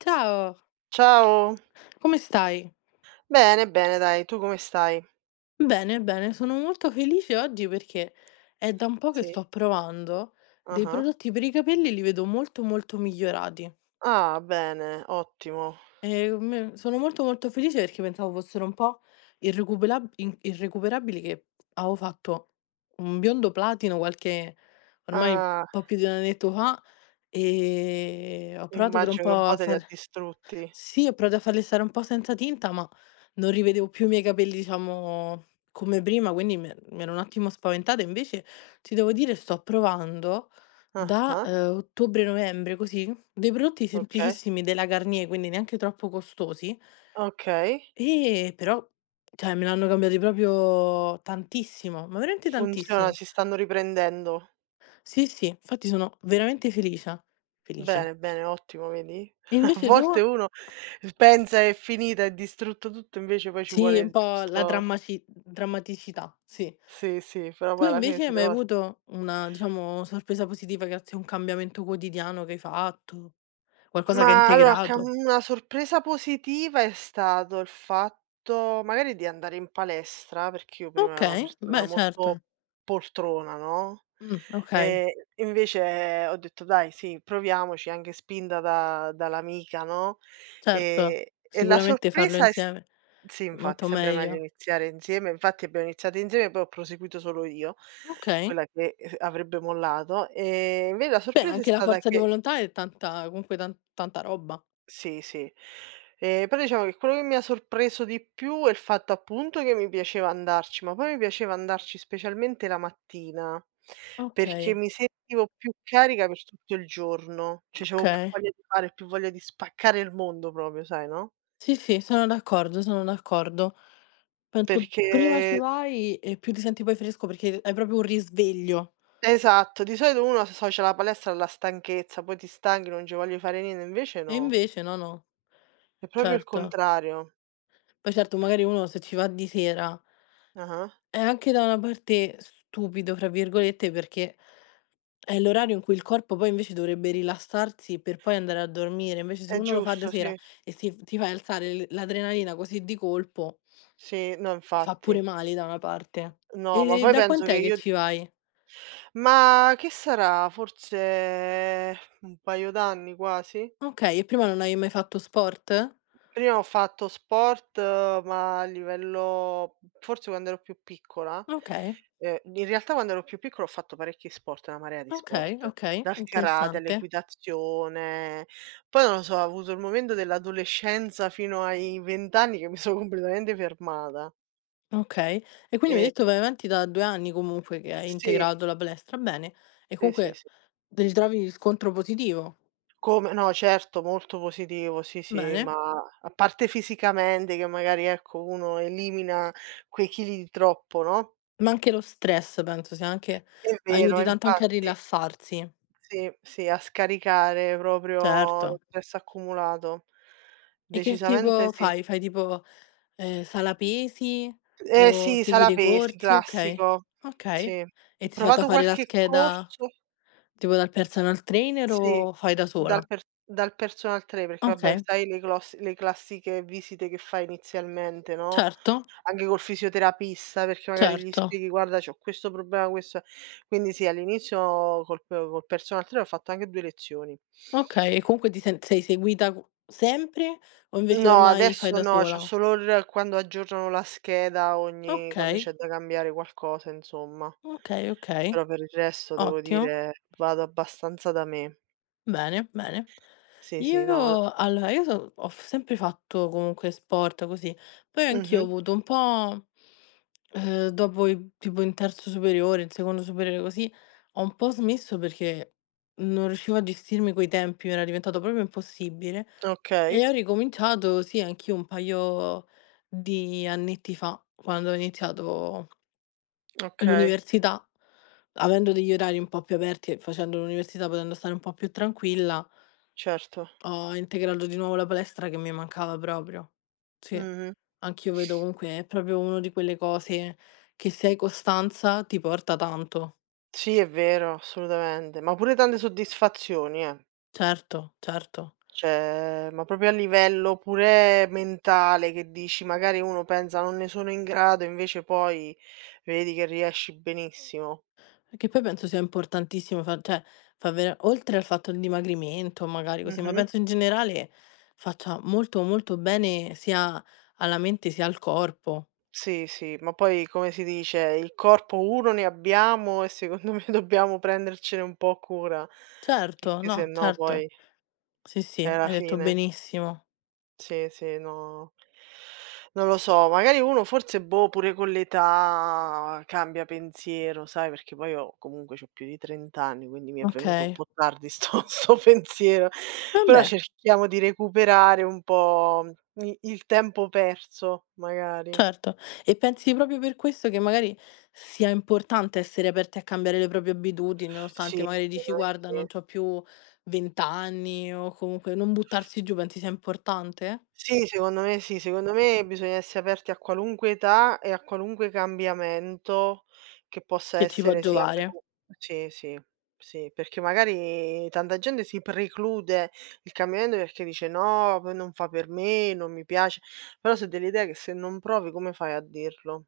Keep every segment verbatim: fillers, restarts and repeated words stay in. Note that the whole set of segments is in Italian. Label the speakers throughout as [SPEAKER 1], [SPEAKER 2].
[SPEAKER 1] Ciao,
[SPEAKER 2] Ciao.
[SPEAKER 1] come stai?
[SPEAKER 2] Bene, bene dai, tu come stai?
[SPEAKER 1] Bene, bene, sono molto felice oggi perché è da un po' che
[SPEAKER 2] Sì.
[SPEAKER 1] sto provando dei
[SPEAKER 2] Ah-ah.
[SPEAKER 1] prodotti per i capelli, e li vedo molto molto migliorati.
[SPEAKER 2] Ah, Ah, bene, ottimo.
[SPEAKER 1] E me- sono molto molto felice perché pensavo fossero un po' irrecuperab- in- irrecuperabili, che avevo fatto un biondo platino qualche, ormai un
[SPEAKER 2] Ah,
[SPEAKER 1] po' più di un annetto fa. Ehm, ho provato per un
[SPEAKER 2] immagino che un
[SPEAKER 1] po'
[SPEAKER 2] po'
[SPEAKER 1] a
[SPEAKER 2] te li ha
[SPEAKER 1] far
[SPEAKER 2] distrutti.
[SPEAKER 1] sì, ho provato a farle stare un po' senza tinta, ma non rivedevo più i miei capelli, diciamo, come prima, quindi mi e mi ero un attimo spaventata. Invece, ti devo dire, sto provando da,
[SPEAKER 2] Ah-ah,
[SPEAKER 1] ehm, ottobre-novembre, così, dei prodotti
[SPEAKER 2] okay,
[SPEAKER 1] semplicissimi della Garnier, quindi neanche troppo costosi,
[SPEAKER 2] okay.
[SPEAKER 1] e però cioè me l'hanno cambiati proprio tantissimo, ma veramente
[SPEAKER 2] Funziona,
[SPEAKER 1] tantissimo.
[SPEAKER 2] si stanno riprendendo.
[SPEAKER 1] Sì, sì, infatti sono veramente felice, felice.
[SPEAKER 2] Bene, bene, ottimo, vedi?
[SPEAKER 1] E
[SPEAKER 2] A
[SPEAKER 1] invece tu?
[SPEAKER 2] volte uno pensa è finita, è distrutto tutto, invece poi ci
[SPEAKER 1] Sì,
[SPEAKER 2] vuole
[SPEAKER 1] un
[SPEAKER 2] il
[SPEAKER 1] po' la
[SPEAKER 2] giusto.
[SPEAKER 1] drammaci drammaticità, sì.
[SPEAKER 2] Sì, sì, però
[SPEAKER 1] Tu
[SPEAKER 2] poi alla fine
[SPEAKER 1] invece hai
[SPEAKER 2] si
[SPEAKER 1] mai
[SPEAKER 2] trova.
[SPEAKER 1] avuto una, diciamo, sorpresa positiva grazie a un cambiamento quotidiano che hai fatto? Qualcosa che hai
[SPEAKER 2] Ma allora, cam
[SPEAKER 1] integrato?
[SPEAKER 2] una sorpresa positiva è stato il fatto magari di andare in palestra, perché io prima ero una
[SPEAKER 1] Okay,
[SPEAKER 2] persona
[SPEAKER 1] beh certo.
[SPEAKER 2] molto poltrona, no.
[SPEAKER 1] Mh, okay,
[SPEAKER 2] ehm, Invece ho detto: "Dai sì, proviamoci", anche spinta da dall'amica, no,
[SPEAKER 1] certo.
[SPEAKER 2] ehm, e la
[SPEAKER 1] Sicuramente farlo
[SPEAKER 2] sorpresa è s
[SPEAKER 1] insieme
[SPEAKER 2] sì
[SPEAKER 1] è
[SPEAKER 2] infatti,
[SPEAKER 1] molto
[SPEAKER 2] sempre meglio
[SPEAKER 1] meglio.
[SPEAKER 2] iniziare insieme, infatti abbiamo iniziato insieme, poi ho proseguito solo io,
[SPEAKER 1] Okay.
[SPEAKER 2] quella che, ehm, avrebbe mollato, ehm, inve la
[SPEAKER 1] Beh,
[SPEAKER 2] sorpresa è
[SPEAKER 1] anche la
[SPEAKER 2] stata
[SPEAKER 1] forza di
[SPEAKER 2] che
[SPEAKER 1] volontà è tanta comunque tan tanta roba.
[SPEAKER 2] sì, sì. Ehm, però diciamo che quello che mi ha sorpreso di più è il fatto appunto che mi piaceva andarci, ma poi mi piaceva andarci specialmente la mattina, perché
[SPEAKER 1] Okay,
[SPEAKER 2] mi sentivo più carica per tutto il giorno, cioè c'avevo più
[SPEAKER 1] okay.
[SPEAKER 2] voglia di fare, più voglia di spaccare il mondo proprio, sai, no.
[SPEAKER 1] Sì, sì, sono d'accordo, sono d'accordo. Penso prima ci
[SPEAKER 2] perché
[SPEAKER 1] vai e più ti senti poi fresco perché hai proprio un risveglio.
[SPEAKER 2] Esatto, di solito uno associa la palestra alla stanchezza, poi ti stanchi, non ci voglio fare niente, invece
[SPEAKER 1] E
[SPEAKER 2] no,
[SPEAKER 1] invece no, no,
[SPEAKER 2] è proprio il
[SPEAKER 1] certo.
[SPEAKER 2] contrario.
[SPEAKER 1] Poi certo magari uno se ci va di sera
[SPEAKER 2] Ah-ah.
[SPEAKER 1] è anche da una parte "stupido" fra virgolette, perché è l'orario in cui il corpo poi invece dovrebbe rilassarsi per poi andare a dormire, invece se
[SPEAKER 2] È
[SPEAKER 1] uno lo fa di
[SPEAKER 2] giusto,
[SPEAKER 1] sera
[SPEAKER 2] sì.
[SPEAKER 1] e si ti fai alzare l l'adrenalina così di colpo,
[SPEAKER 2] Sì, no
[SPEAKER 1] fa
[SPEAKER 2] infatti.
[SPEAKER 1] pure male da una parte.
[SPEAKER 2] No, ma
[SPEAKER 1] E
[SPEAKER 2] poi
[SPEAKER 1] da
[SPEAKER 2] penso che
[SPEAKER 1] quant'è che
[SPEAKER 2] io.
[SPEAKER 1] ci vai?
[SPEAKER 2] Ma che sarà? Forse un paio d'anni quasi?
[SPEAKER 1] Okay, e prima non hai mai fatto sport?
[SPEAKER 2] Prima ho fatto sport, eh, ma a livello forse quando ero più piccola.
[SPEAKER 1] Okay,
[SPEAKER 2] Ehm, in realtà quando ero più piccola ho fatto parecchi sport, una marea di
[SPEAKER 1] okay,
[SPEAKER 2] sport,
[SPEAKER 1] okay,
[SPEAKER 2] dal karate
[SPEAKER 1] interessante.
[SPEAKER 2] all'equitazione. Poi non lo so, ho avuto il momento dell'adolescenza fino ai venti anni che mi sono completamente fermata.
[SPEAKER 1] Okay. E quindi mi
[SPEAKER 2] Ehm
[SPEAKER 1] hai detto vai avanti da due anni comunque che hai
[SPEAKER 2] sì,
[SPEAKER 1] integrato la palestra, bene. E
[SPEAKER 2] sì, sì,
[SPEAKER 1] comunque
[SPEAKER 2] sì.
[SPEAKER 1] ti ritrovi riscontro positivo,
[SPEAKER 2] Come no, certo, molto positivo, sì, sì,
[SPEAKER 1] bene.
[SPEAKER 2] ma a parte fisicamente che magari, ecco, uno elimina quei chili di troppo, no,
[SPEAKER 1] Ma anche lo stress penso sia anche
[SPEAKER 2] è vero,
[SPEAKER 1] aiuti tanto anche a
[SPEAKER 2] infatti.
[SPEAKER 1] rilassarsi.
[SPEAKER 2] Sì, sì, a scaricare proprio
[SPEAKER 1] Certo.
[SPEAKER 2] lo stress accumulato.
[SPEAKER 1] E che
[SPEAKER 2] Decisamente
[SPEAKER 1] tipo
[SPEAKER 2] sì.
[SPEAKER 1] fai? Fai tipo, ehm, sala pesi
[SPEAKER 2] Eh
[SPEAKER 1] o
[SPEAKER 2] sì,
[SPEAKER 1] segui
[SPEAKER 2] sala
[SPEAKER 1] dei
[SPEAKER 2] pesi,
[SPEAKER 1] corsi? Okay,
[SPEAKER 2] classico.
[SPEAKER 1] okay.
[SPEAKER 2] Sì.
[SPEAKER 1] E
[SPEAKER 2] Ho
[SPEAKER 1] ti sei fatta
[SPEAKER 2] provato
[SPEAKER 1] fare la
[SPEAKER 2] qualche
[SPEAKER 1] scheda
[SPEAKER 2] corso
[SPEAKER 1] tipo dal
[SPEAKER 2] s
[SPEAKER 1] personal trainer
[SPEAKER 2] sì,
[SPEAKER 1] o fai da sola?
[SPEAKER 2] dal per dal personal trainer, perché vabbè,
[SPEAKER 1] Okay,
[SPEAKER 2] sai le clos le classiche visite che fai inizialmente, no?
[SPEAKER 1] certo,
[SPEAKER 2] Anche col fisioterapista, perché magari gli
[SPEAKER 1] certo.
[SPEAKER 2] spieghi: "Guarda, c'ho questo problema, questo", quindi sì, all'inizio col p col personal trainer ho fatto anche due lezioni.
[SPEAKER 1] Okay, e comunque ti sen sei seguita co sempre o invece
[SPEAKER 2] No,
[SPEAKER 1] ormai fai
[SPEAKER 2] adesso
[SPEAKER 1] da
[SPEAKER 2] no, c'ho
[SPEAKER 1] sola?
[SPEAKER 2] solo il quando aggiornano la scheda, ogni quando
[SPEAKER 1] Okay,
[SPEAKER 2] c'è da cambiare qualcosa, insomma.
[SPEAKER 1] okay, okay,
[SPEAKER 2] Però per il resto devo
[SPEAKER 1] ottimo.
[SPEAKER 2] dire vado abbastanza da me.
[SPEAKER 1] Bene, bene.
[SPEAKER 2] Sì, sì, no,
[SPEAKER 1] Io allora, io so ho f sempre fatto comunque sport così, poi anch'io ho
[SPEAKER 2] mh-mh.
[SPEAKER 1] avuto un po', ehm, dopo i tipo in terzo superiore, in secondo superiore così, ho un po' smesso perché non riuscivo a gestirmi quei tempi, era diventato proprio impossibile
[SPEAKER 2] Okay,
[SPEAKER 1] e ho ricominciato, sì, anch'io un paio di annetti fa, quando ho iniziato
[SPEAKER 2] okay,
[SPEAKER 1] l'università, avendo degli orari un po' più aperti e facendo l'università, potendo stare un po' più tranquilla
[SPEAKER 2] certo.
[SPEAKER 1] ho integrato di nuovo la palestra che mi mancava proprio. Sì,
[SPEAKER 2] Mh-mh.
[SPEAKER 1] anch'io vedo comunque è proprio uno di quelle cose che se hai costanza ti porta tanto.
[SPEAKER 2] Sì, è vero, assolutamente, ma pure tante soddisfazioni, eh.
[SPEAKER 1] Certo, certo.
[SPEAKER 2] Cioè, ma proprio a livello pure mentale, che dici magari uno pensa: "Non ne sono in grado", invece poi vedi che riesci benissimo.
[SPEAKER 1] Che poi penso sia importantissimo fa cioè fa vera oltre al fatto il dimagrimento magari così, ma
[SPEAKER 2] Mh-mh.
[SPEAKER 1] penso in generale faccia molto, molto bene sia alla mente sia al corpo.
[SPEAKER 2] Sì, sì, ma poi come si dice, il corpo uno ne abbiamo e secondo me dobbiamo prendercene un po' cura,
[SPEAKER 1] Certo,
[SPEAKER 2] perché
[SPEAKER 1] no,
[SPEAKER 2] sennò
[SPEAKER 1] certo.
[SPEAKER 2] poi
[SPEAKER 1] Sì, sì,
[SPEAKER 2] è la
[SPEAKER 1] hai detto
[SPEAKER 2] fine.
[SPEAKER 1] benissimo.
[SPEAKER 2] Sì, sì, no, non lo so, magari uno forse, boh, pure con l'età cambia pensiero, sai, perché poi io comunque c'ho più di trenta anni, quindi mi è venuto un
[SPEAKER 1] Okay.
[SPEAKER 2] po' tardi sto sto pensiero, però
[SPEAKER 1] Vabbè.
[SPEAKER 2] cerchiamo di recuperare un po' i il tempo perso, magari.
[SPEAKER 1] Certo. E pensi proprio per questo che magari sia importante essere aperti a cambiare le proprie abitudini,
[SPEAKER 2] Sì,
[SPEAKER 1] nonostante magari dici:
[SPEAKER 2] secondo me
[SPEAKER 1] "Guarda, non
[SPEAKER 2] sì.
[SPEAKER 1] c'ho più venti anni", o comunque non buttarsi giù, pensi sia importante?
[SPEAKER 2] Sì, secondo me sì, secondo me bisogna essere aperti a qualunque età e a qualunque cambiamento che possa
[SPEAKER 1] Che ci può
[SPEAKER 2] essere sia per
[SPEAKER 1] giovare?
[SPEAKER 2] u sì, sì, sì, perché magari tanta gente si preclude il cambiamento perché dice: "No, poi non fa per me, non mi piace". Però so' dell'idea che se non provi come fai a dirlo?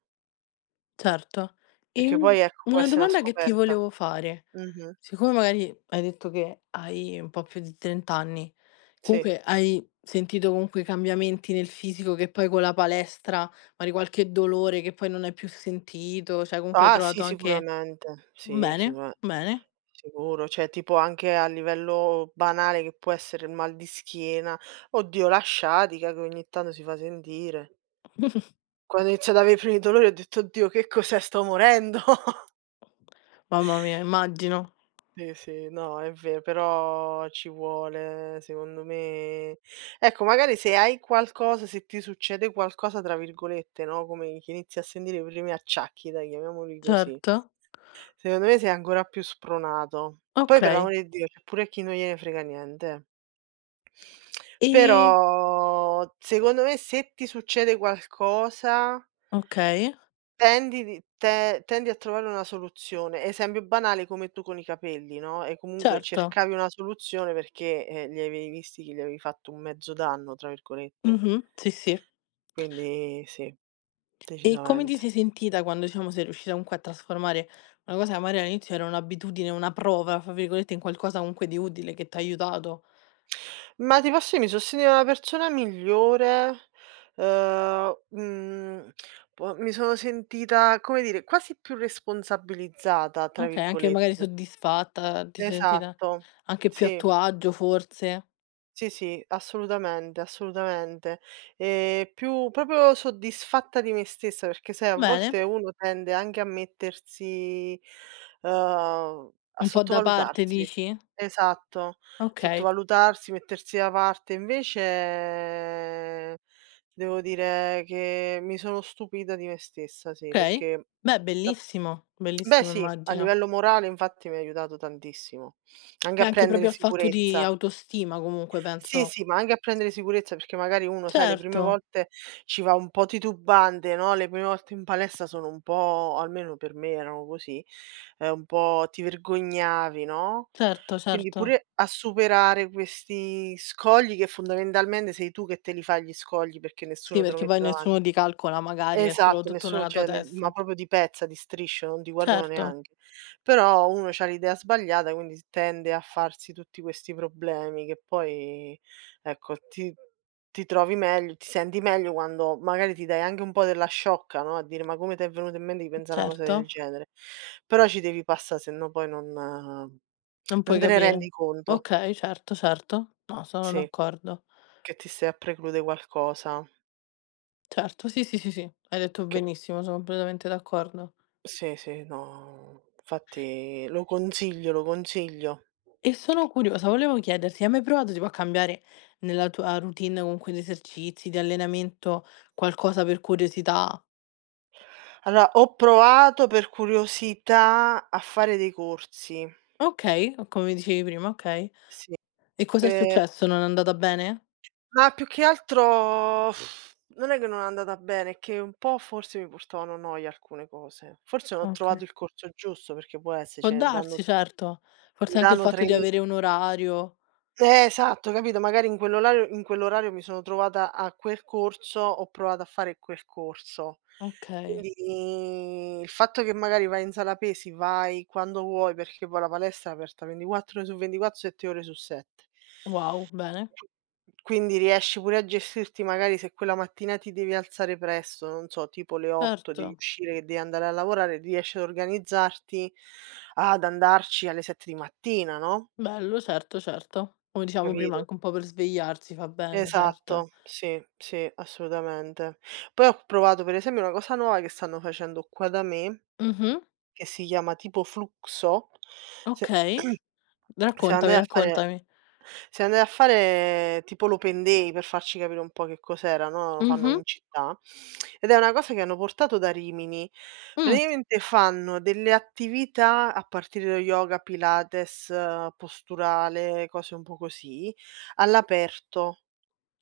[SPEAKER 1] Certo.
[SPEAKER 2] Perché
[SPEAKER 1] Ehm,
[SPEAKER 2] poi, ecco, può
[SPEAKER 1] una
[SPEAKER 2] essere una
[SPEAKER 1] domanda che ti
[SPEAKER 2] scoperta.
[SPEAKER 1] volevo fare,
[SPEAKER 2] Mh-mh.
[SPEAKER 1] siccome magari hai detto che hai un po' più di trenta anni,
[SPEAKER 2] Sì.
[SPEAKER 1] comunque hai sentito comunque cambiamenti nel fisico che poi con la palestra, magari qualche dolore che poi non hai più sentito, cioè comunque hai
[SPEAKER 2] Ah sì,
[SPEAKER 1] trovato anche
[SPEAKER 2] sicuramente. Sì,
[SPEAKER 1] bene,
[SPEAKER 2] sicura
[SPEAKER 1] bene.
[SPEAKER 2] sicuro. Cioè, tipo anche a livello banale che può essere il mal di schiena. Oddio, la sciatica che ogni tanto si fa sentire. Quando ho iniziato ad avere i primi dolori ho detto: "Oddio, che cos'è? Sto morendo."
[SPEAKER 1] Mamma mia, immagino.
[SPEAKER 2] Sì, sì, no, è vero, però ci vuole, secondo me, ecco, magari se hai qualcosa, se ti succede qualcosa tra virgolette, no, come che inizi a sentire i primi acciacchi, dai, chiamiamoli così.
[SPEAKER 1] Certo.
[SPEAKER 2] Secondo me sei ancora più spronato. Poi, per
[SPEAKER 1] Okay.
[SPEAKER 2] l'amore di Dio, c'è pure chi non gliene frega niente.
[SPEAKER 1] E
[SPEAKER 2] Però secondo me, se ti succede qualcosa,
[SPEAKER 1] okay,
[SPEAKER 2] tendi di te tendi a trovare una soluzione. Esempio banale come tu con i capelli, no, e comunque
[SPEAKER 1] certo.
[SPEAKER 2] cercavi una soluzione perché, ehm, li avevi visti che gli avevi fatto un mezzo danno, tra virgolette.
[SPEAKER 1] Mh-mh. Sì, sì.
[SPEAKER 2] Quindi sì,
[SPEAKER 1] E come ti
[SPEAKER 2] decisamente.
[SPEAKER 1] sei sentita quando, diciamo, sei riuscita comunque a trasformare una cosa che magari all'inizio era un'abitudine, una "prova", fra virgolette, in qualcosa comunque di utile che t'ha aiutato?
[SPEAKER 2] Ma ti posso dire, mi sostieni una persona migliore, uhm, mhmm, po mi sono sentita, come dire, quasi più "responsabilizzata" tra
[SPEAKER 1] Okay, anche magari
[SPEAKER 2] virgolette.
[SPEAKER 1] soddisfatta, ti sei sentita
[SPEAKER 2] Esatto,
[SPEAKER 1] anche più a
[SPEAKER 2] sì.
[SPEAKER 1] tuo agio forse?
[SPEAKER 2] Sì, sì, assolutamente, assolutamente. Ehm, più proprio soddisfatta di me stessa, perché sai a
[SPEAKER 1] Bene,
[SPEAKER 2] volte uno tende anche a mettersi, uhm, a
[SPEAKER 1] un po' da parte
[SPEAKER 2] sottovalutarsi.
[SPEAKER 1] dici?
[SPEAKER 2] Esatto,
[SPEAKER 1] Okay,
[SPEAKER 2] sottovalutarsi, mettersi da parte. Invece devo dire che mi sono stupita di me stessa, sì,
[SPEAKER 1] okay.
[SPEAKER 2] perché
[SPEAKER 1] Beh,
[SPEAKER 2] da
[SPEAKER 1] bellissimo,
[SPEAKER 2] beh
[SPEAKER 1] bellissimo
[SPEAKER 2] sì, a
[SPEAKER 1] immagino.
[SPEAKER 2] livello morale infatti mi ha aiutato tantissimo, anche a
[SPEAKER 1] Beh, anche
[SPEAKER 2] prendere
[SPEAKER 1] proprio al fatto di
[SPEAKER 2] sicurezza.
[SPEAKER 1] autostima comunque
[SPEAKER 2] Sì,
[SPEAKER 1] penso
[SPEAKER 2] sì, ma anche a prendere sicurezza, perché magari uno, sai, le prime
[SPEAKER 1] certo,
[SPEAKER 2] volte ci va un po' titubante, no, le prime volte in palestra sono un po', almeno per me erano così, ehm, un po' ti vergognavi, no,
[SPEAKER 1] certo,
[SPEAKER 2] quindi
[SPEAKER 1] certo.
[SPEAKER 2] pure a superare questi scogli che fondamentalmente sei tu che te li fai, gli scogli, perché
[SPEAKER 1] Sì,
[SPEAKER 2] nessuno te lo
[SPEAKER 1] perché poi
[SPEAKER 2] mette davan.
[SPEAKER 1] nessuno ti calcola magari, è solo
[SPEAKER 2] Esatto,
[SPEAKER 1] tutto
[SPEAKER 2] nessuno,
[SPEAKER 1] nella tua
[SPEAKER 2] cioè ne, ma
[SPEAKER 1] testa.
[SPEAKER 2] proprio di pezza, di striscio, non ti guardano
[SPEAKER 1] Certo,
[SPEAKER 2] neanche. Però uno c'ha l'idea sbagliata, quindi s tende a farsi tutti questi problemi che poi, ecco, ti ti trovi meglio, ti senti meglio quando magari ti dai anche un po' della sciocca, no, a dire: "Ma come t'è venuto in mente di pensare a una cosa del
[SPEAKER 1] certo,
[SPEAKER 2] genere?" Però ci devi passà, se no poi non
[SPEAKER 1] non
[SPEAKER 2] non
[SPEAKER 1] puoi
[SPEAKER 2] te ne rendi
[SPEAKER 1] capire.
[SPEAKER 2] conto.
[SPEAKER 1] Okay, certo, certo. No, sono
[SPEAKER 2] Sì,
[SPEAKER 1] d'accordo.
[SPEAKER 2] che ti stai a preclude qualcosa
[SPEAKER 1] Certo, sì, sì, sì, sì, hai detto
[SPEAKER 2] che.
[SPEAKER 1] benissimo, sono completamente d'accordo.
[SPEAKER 2] Sì, sì, no, infatti lo consiglio, lo consiglio.
[SPEAKER 1] E sono curiosa, volevo chiederti, hai mai provato tipo a cambiare nella tua routine comunque di esercizi, di allenamento, qualcosa per curiosità?
[SPEAKER 2] Allora, ho provato per curiosità a fare dei corsi,
[SPEAKER 1] Okay, come dicevi prima, okay.
[SPEAKER 2] sì,
[SPEAKER 1] E cos'è
[SPEAKER 2] pe
[SPEAKER 1] successo? Non è andata bene?
[SPEAKER 2] ma più che altro non è che non è andata bene, è che un po' forse mi portavano noia alcune cose. Forse non ho trovato
[SPEAKER 1] Okay.
[SPEAKER 2] il corso giusto, perché può essere,
[SPEAKER 1] Può
[SPEAKER 2] ce ne danno
[SPEAKER 1] darsi, certo.
[SPEAKER 2] ne
[SPEAKER 1] Forse anche il
[SPEAKER 2] danno
[SPEAKER 1] fatto di
[SPEAKER 2] tremila.
[SPEAKER 1] avere un orario.
[SPEAKER 2] Eh, esatto, capito? Magari in quell'orario in quell'orario mi sono trovata a quel corso, ho provato a fare quel corso.
[SPEAKER 1] Okay.
[SPEAKER 2] Quindi il fatto che magari vai in sala pesi, vai quando vuoi, perché poi la palestra è aperta ventiquattro ore su ventiquattro, sette ore su sette.
[SPEAKER 1] Wow, bene.
[SPEAKER 2] Quindi riesci pure a gestirti, magari se quella mattina ti devi alzare presto, non so, tipo le otto
[SPEAKER 1] Certo.
[SPEAKER 2] devi uscire che devi andare a lavorare, riesci ad organizzarti ad andarci alle sette di mattina, no,
[SPEAKER 1] Bello, certo, certo. Come dicevamo prima,
[SPEAKER 2] capito?
[SPEAKER 1] anche un po' per svegliarsi fa bene, certo.
[SPEAKER 2] Esatto, sì, sì, assolutamente. Poi ho provato per esempio una cosa nuova che stanno facendo qua da me,
[SPEAKER 1] Mh-mh,
[SPEAKER 2] che si chiama tipo Fluxo. Se
[SPEAKER 1] okay.
[SPEAKER 2] siamo
[SPEAKER 1] Raccontami,
[SPEAKER 2] andati a fare
[SPEAKER 1] raccontami.
[SPEAKER 2] siamo andati a fare tipo l'open day per farci capire un po' che cos'era, no, lo fanno
[SPEAKER 1] Mh-mh.
[SPEAKER 2] in città, ed è una cosa che hanno portato da Rimini.
[SPEAKER 1] Mh,
[SPEAKER 2] Praticamente fanno delle attività a partire da yoga, pilates, eh, posturale, cose un po' così, all'aperto,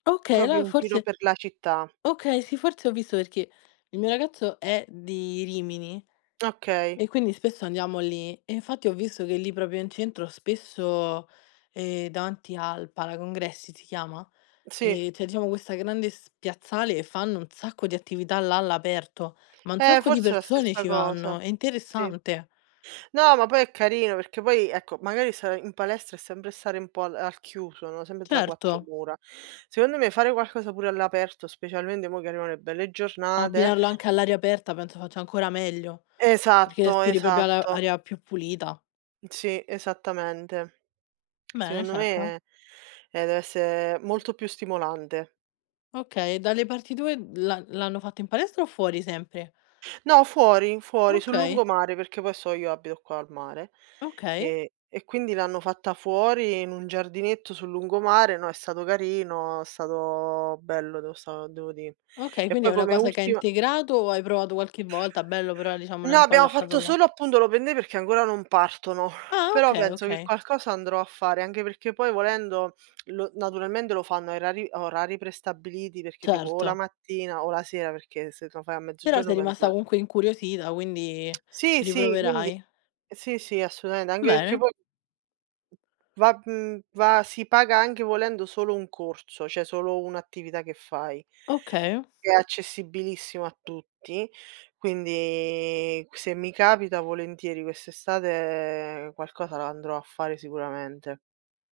[SPEAKER 1] okay,
[SPEAKER 2] proprio
[SPEAKER 1] allora
[SPEAKER 2] in giro
[SPEAKER 1] forse
[SPEAKER 2] per la città.
[SPEAKER 1] okay, sì, forse ho visto perché il mio ragazzo è di Rimini
[SPEAKER 2] Okay,
[SPEAKER 1] e quindi spesso andiamo lì e infatti ho visto che lì proprio in centro spesso, ehm, davanti al Palacongressi si chiama?
[SPEAKER 2] sì.
[SPEAKER 1] Ehm, c'è diciamo questa grande spiazzale e fanno un sacco di attività là all'aperto, ma un
[SPEAKER 2] Eh,
[SPEAKER 1] sacco di
[SPEAKER 2] forse è la
[SPEAKER 1] persone
[SPEAKER 2] stessa
[SPEAKER 1] ci
[SPEAKER 2] cosa.
[SPEAKER 1] vanno, è
[SPEAKER 2] Sì.
[SPEAKER 1] interessante.
[SPEAKER 2] No, ma poi è carino perché, poi, ecco, magari stare in palestra è sempre stare un po' al al chiuso, no, sempre tra
[SPEAKER 1] Certo,
[SPEAKER 2] quattro mura. Secondo me fare qualcosa pure all'aperto, specialmente mo' che arrivano le belle giornate.
[SPEAKER 1] abbinarlo anche all'aria aperta penso faccia ancora meglio, perché
[SPEAKER 2] Esatto,
[SPEAKER 1] respiri proprio ala
[SPEAKER 2] esatto.
[SPEAKER 1] aria più pulita.
[SPEAKER 2] Sì, esattamente. Ehm,
[SPEAKER 1] Bene,
[SPEAKER 2] Secondo
[SPEAKER 1] certo.
[SPEAKER 2] me, eh, deve essere molto più stimolante.
[SPEAKER 1] Okay, dalle parti tue l'ha l'hanno fatto in palestra o fuori sempre?
[SPEAKER 2] No, fuori, fuori, sul
[SPEAKER 1] Okay,
[SPEAKER 2] lungomare, perché poi so io abito qua al mare,
[SPEAKER 1] okay,
[SPEAKER 2] ehm, e quindi l'hanno fatta fuori in un giardinetto sul lungomare, no, è stato carino, è stato bello, devo sta devo dì.
[SPEAKER 1] okay,
[SPEAKER 2] E
[SPEAKER 1] quindi
[SPEAKER 2] poi
[SPEAKER 1] è una
[SPEAKER 2] come
[SPEAKER 1] cosa che hai
[SPEAKER 2] ultima.
[SPEAKER 1] integrato o hai provato qualche volta, bello però diciamo l'hai
[SPEAKER 2] No,
[SPEAKER 1] un po'
[SPEAKER 2] abbiamo
[SPEAKER 1] lasciato
[SPEAKER 2] fatto
[SPEAKER 1] là.
[SPEAKER 2] solo appunto l'open day perché ancora non partono,
[SPEAKER 1] Ah
[SPEAKER 2] però
[SPEAKER 1] okay,
[SPEAKER 2] penso che
[SPEAKER 1] okay,
[SPEAKER 2] qualcosa andrò a fare, anche perché poi volendo lo naturalmente lo fanno a erari a orari prestabiliti, perché tipo o la
[SPEAKER 1] certo.
[SPEAKER 2] mattina o la sera, perché se lo fai a
[SPEAKER 1] Però
[SPEAKER 2] mezzogiorno
[SPEAKER 1] sei
[SPEAKER 2] penso
[SPEAKER 1] rimasta
[SPEAKER 2] che
[SPEAKER 1] comunque incuriosita, quindi
[SPEAKER 2] sì, sì, quindi
[SPEAKER 1] riproverai.
[SPEAKER 2] Sì, sì, assolutamente, anche perché
[SPEAKER 1] Bene,
[SPEAKER 2] poi va mhmm, va si paga anche volendo solo un corso, cioè solo un'attività che fai.
[SPEAKER 1] okay.
[SPEAKER 2] È accessibilissimo a tutti, quindi se mi capita volentieri quest'estate qualcosa la andrò a fare sicuramente.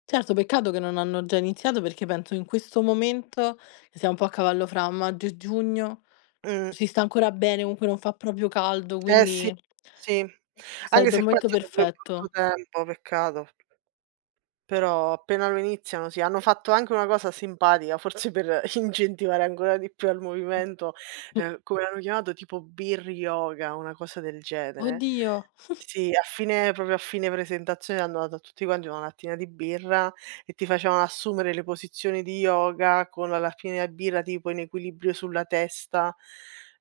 [SPEAKER 1] Certo, peccato che non hanno già iniziato perché penso in questo momento, che siamo un po' a cavallo fra maggio e giugno,
[SPEAKER 2] Mh.
[SPEAKER 1] si sta ancora bene, comunque non fa proprio caldo, eh sì,
[SPEAKER 2] Eh sì,
[SPEAKER 1] quindi
[SPEAKER 2] sì. Anche
[SPEAKER 1] sarebbe il
[SPEAKER 2] se qua è
[SPEAKER 1] momento
[SPEAKER 2] stato pure brutto
[SPEAKER 1] perfetto.
[SPEAKER 2] tempo, peccato. Però appena lo iniziano sì, hanno fatto anche una cosa simpatica, forse per incentivare ancora di più al movimento,
[SPEAKER 1] Mm,
[SPEAKER 2] ehm, come l'hanno chiamato, tipo "Beer Yoga", una cosa del genere.
[SPEAKER 1] oddio,
[SPEAKER 2] Sì, a fine, proprio a fine presentazione, hanno dato a tutti quanti una lattina di birra e ti facevano assumere le posizioni di yoga con la lattina di birra tipo in equilibrio sulla testa,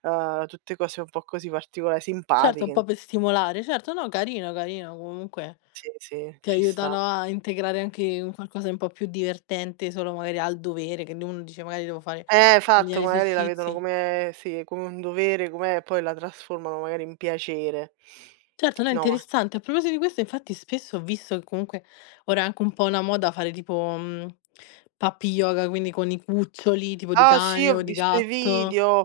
[SPEAKER 2] uhm, tutte cose un po' così particolari,
[SPEAKER 1] certo un
[SPEAKER 2] simpatiche.
[SPEAKER 1] po' per stimolare, certo, no, carino, carino, comunque
[SPEAKER 2] Sì, sì,
[SPEAKER 1] ti
[SPEAKER 2] ci sta.
[SPEAKER 1] aiutano a integrare anche un qualcosa un po' più divertente, solo magari al dovere, che uno dice: "Magari devo fare
[SPEAKER 2] Eh,
[SPEAKER 1] gli
[SPEAKER 2] esatto, magari la vedono
[SPEAKER 1] esercizi".
[SPEAKER 2] come sì, come un dovere, com'è, e poi la trasformano magari in piacere.
[SPEAKER 1] Certo, no, è
[SPEAKER 2] No, ma
[SPEAKER 1] interessante. A proposito di questo, infatti spesso ho visto che comunque ora è anche un po' una moda fare tipo, mhmm, puppy yoga, quindi con i cuccioli tipo di
[SPEAKER 2] ah sì,
[SPEAKER 1] cane
[SPEAKER 2] ho
[SPEAKER 1] o di
[SPEAKER 2] visto i
[SPEAKER 1] gatto.
[SPEAKER 2] video,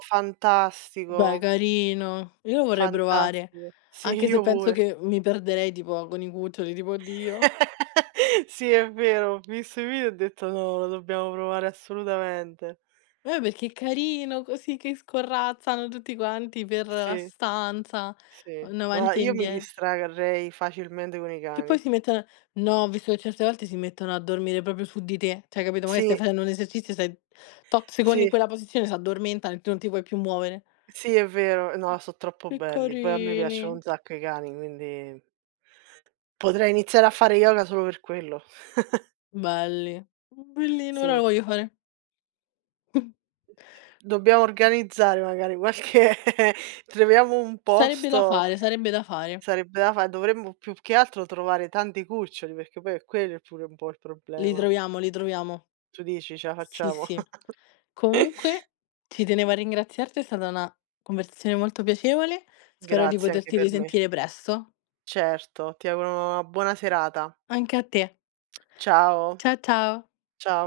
[SPEAKER 1] Beh,
[SPEAKER 2] fantastico,
[SPEAKER 1] carino. Io lo vorrei provare,
[SPEAKER 2] fantastico. Sì,
[SPEAKER 1] anche se
[SPEAKER 2] io
[SPEAKER 1] penso
[SPEAKER 2] pure.
[SPEAKER 1] che mi perderei tipo con i cuccioli, tipo: "Oddio".
[SPEAKER 2] Sì, è vero, ho visto i video e ho detto: "No, lo dobbiamo provare assolutamente."
[SPEAKER 1] Eh, perché è carino così che scorrazzano tutti quanti per la
[SPEAKER 2] Sì,
[SPEAKER 1] stanza,
[SPEAKER 2] sì.
[SPEAKER 1] vanno
[SPEAKER 2] No,
[SPEAKER 1] avanti e
[SPEAKER 2] io mi
[SPEAKER 1] indietro.
[SPEAKER 2] distrarrei facilmente con i
[SPEAKER 1] Che poi
[SPEAKER 2] cani.
[SPEAKER 1] si mettono No, ho visto che certe volte si mettono a dormire proprio su di te, cioè capito, magari stai
[SPEAKER 2] Sì,
[SPEAKER 1] facendo un esercizio, stai tot secondi in
[SPEAKER 2] sì,
[SPEAKER 1] quella posizione, s'addormentano e tu non ti puoi più muovere.
[SPEAKER 2] sì, è vero. No, so' troppo
[SPEAKER 1] Che
[SPEAKER 2] belli. Poi a me
[SPEAKER 1] carini,
[SPEAKER 2] piacciono un sacco i cani, quindi. Potrei iniziare a fare yoga solo per quello.
[SPEAKER 1] belli. Bellino, ora lo
[SPEAKER 2] Sì,
[SPEAKER 1] voglio fare.
[SPEAKER 2] dobbiamo organizzare magari qualche troviamo un
[SPEAKER 1] Sarebbe da
[SPEAKER 2] posto,
[SPEAKER 1] fare, sarebbe da fare.
[SPEAKER 2] sarebbe da fa dovremmo più che altro trovare tanti cuccioli, perché poi è quello è pure un po' il
[SPEAKER 1] Li
[SPEAKER 2] problema.
[SPEAKER 1] troviamo, li troviamo.
[SPEAKER 2] Tu dici ce la
[SPEAKER 1] Sì,
[SPEAKER 2] facciamo?
[SPEAKER 1] sì. Comunque ci tenevo a ringraziarti, è stata una conversazione molto piacevole. Spero di
[SPEAKER 2] Grazie anche
[SPEAKER 1] poterti
[SPEAKER 2] per me.
[SPEAKER 1] risentire presto.
[SPEAKER 2] Certo, ti auguro una buona serata.
[SPEAKER 1] Anche a te.
[SPEAKER 2] Ciao,
[SPEAKER 1] Cia ciao.
[SPEAKER 2] ciao.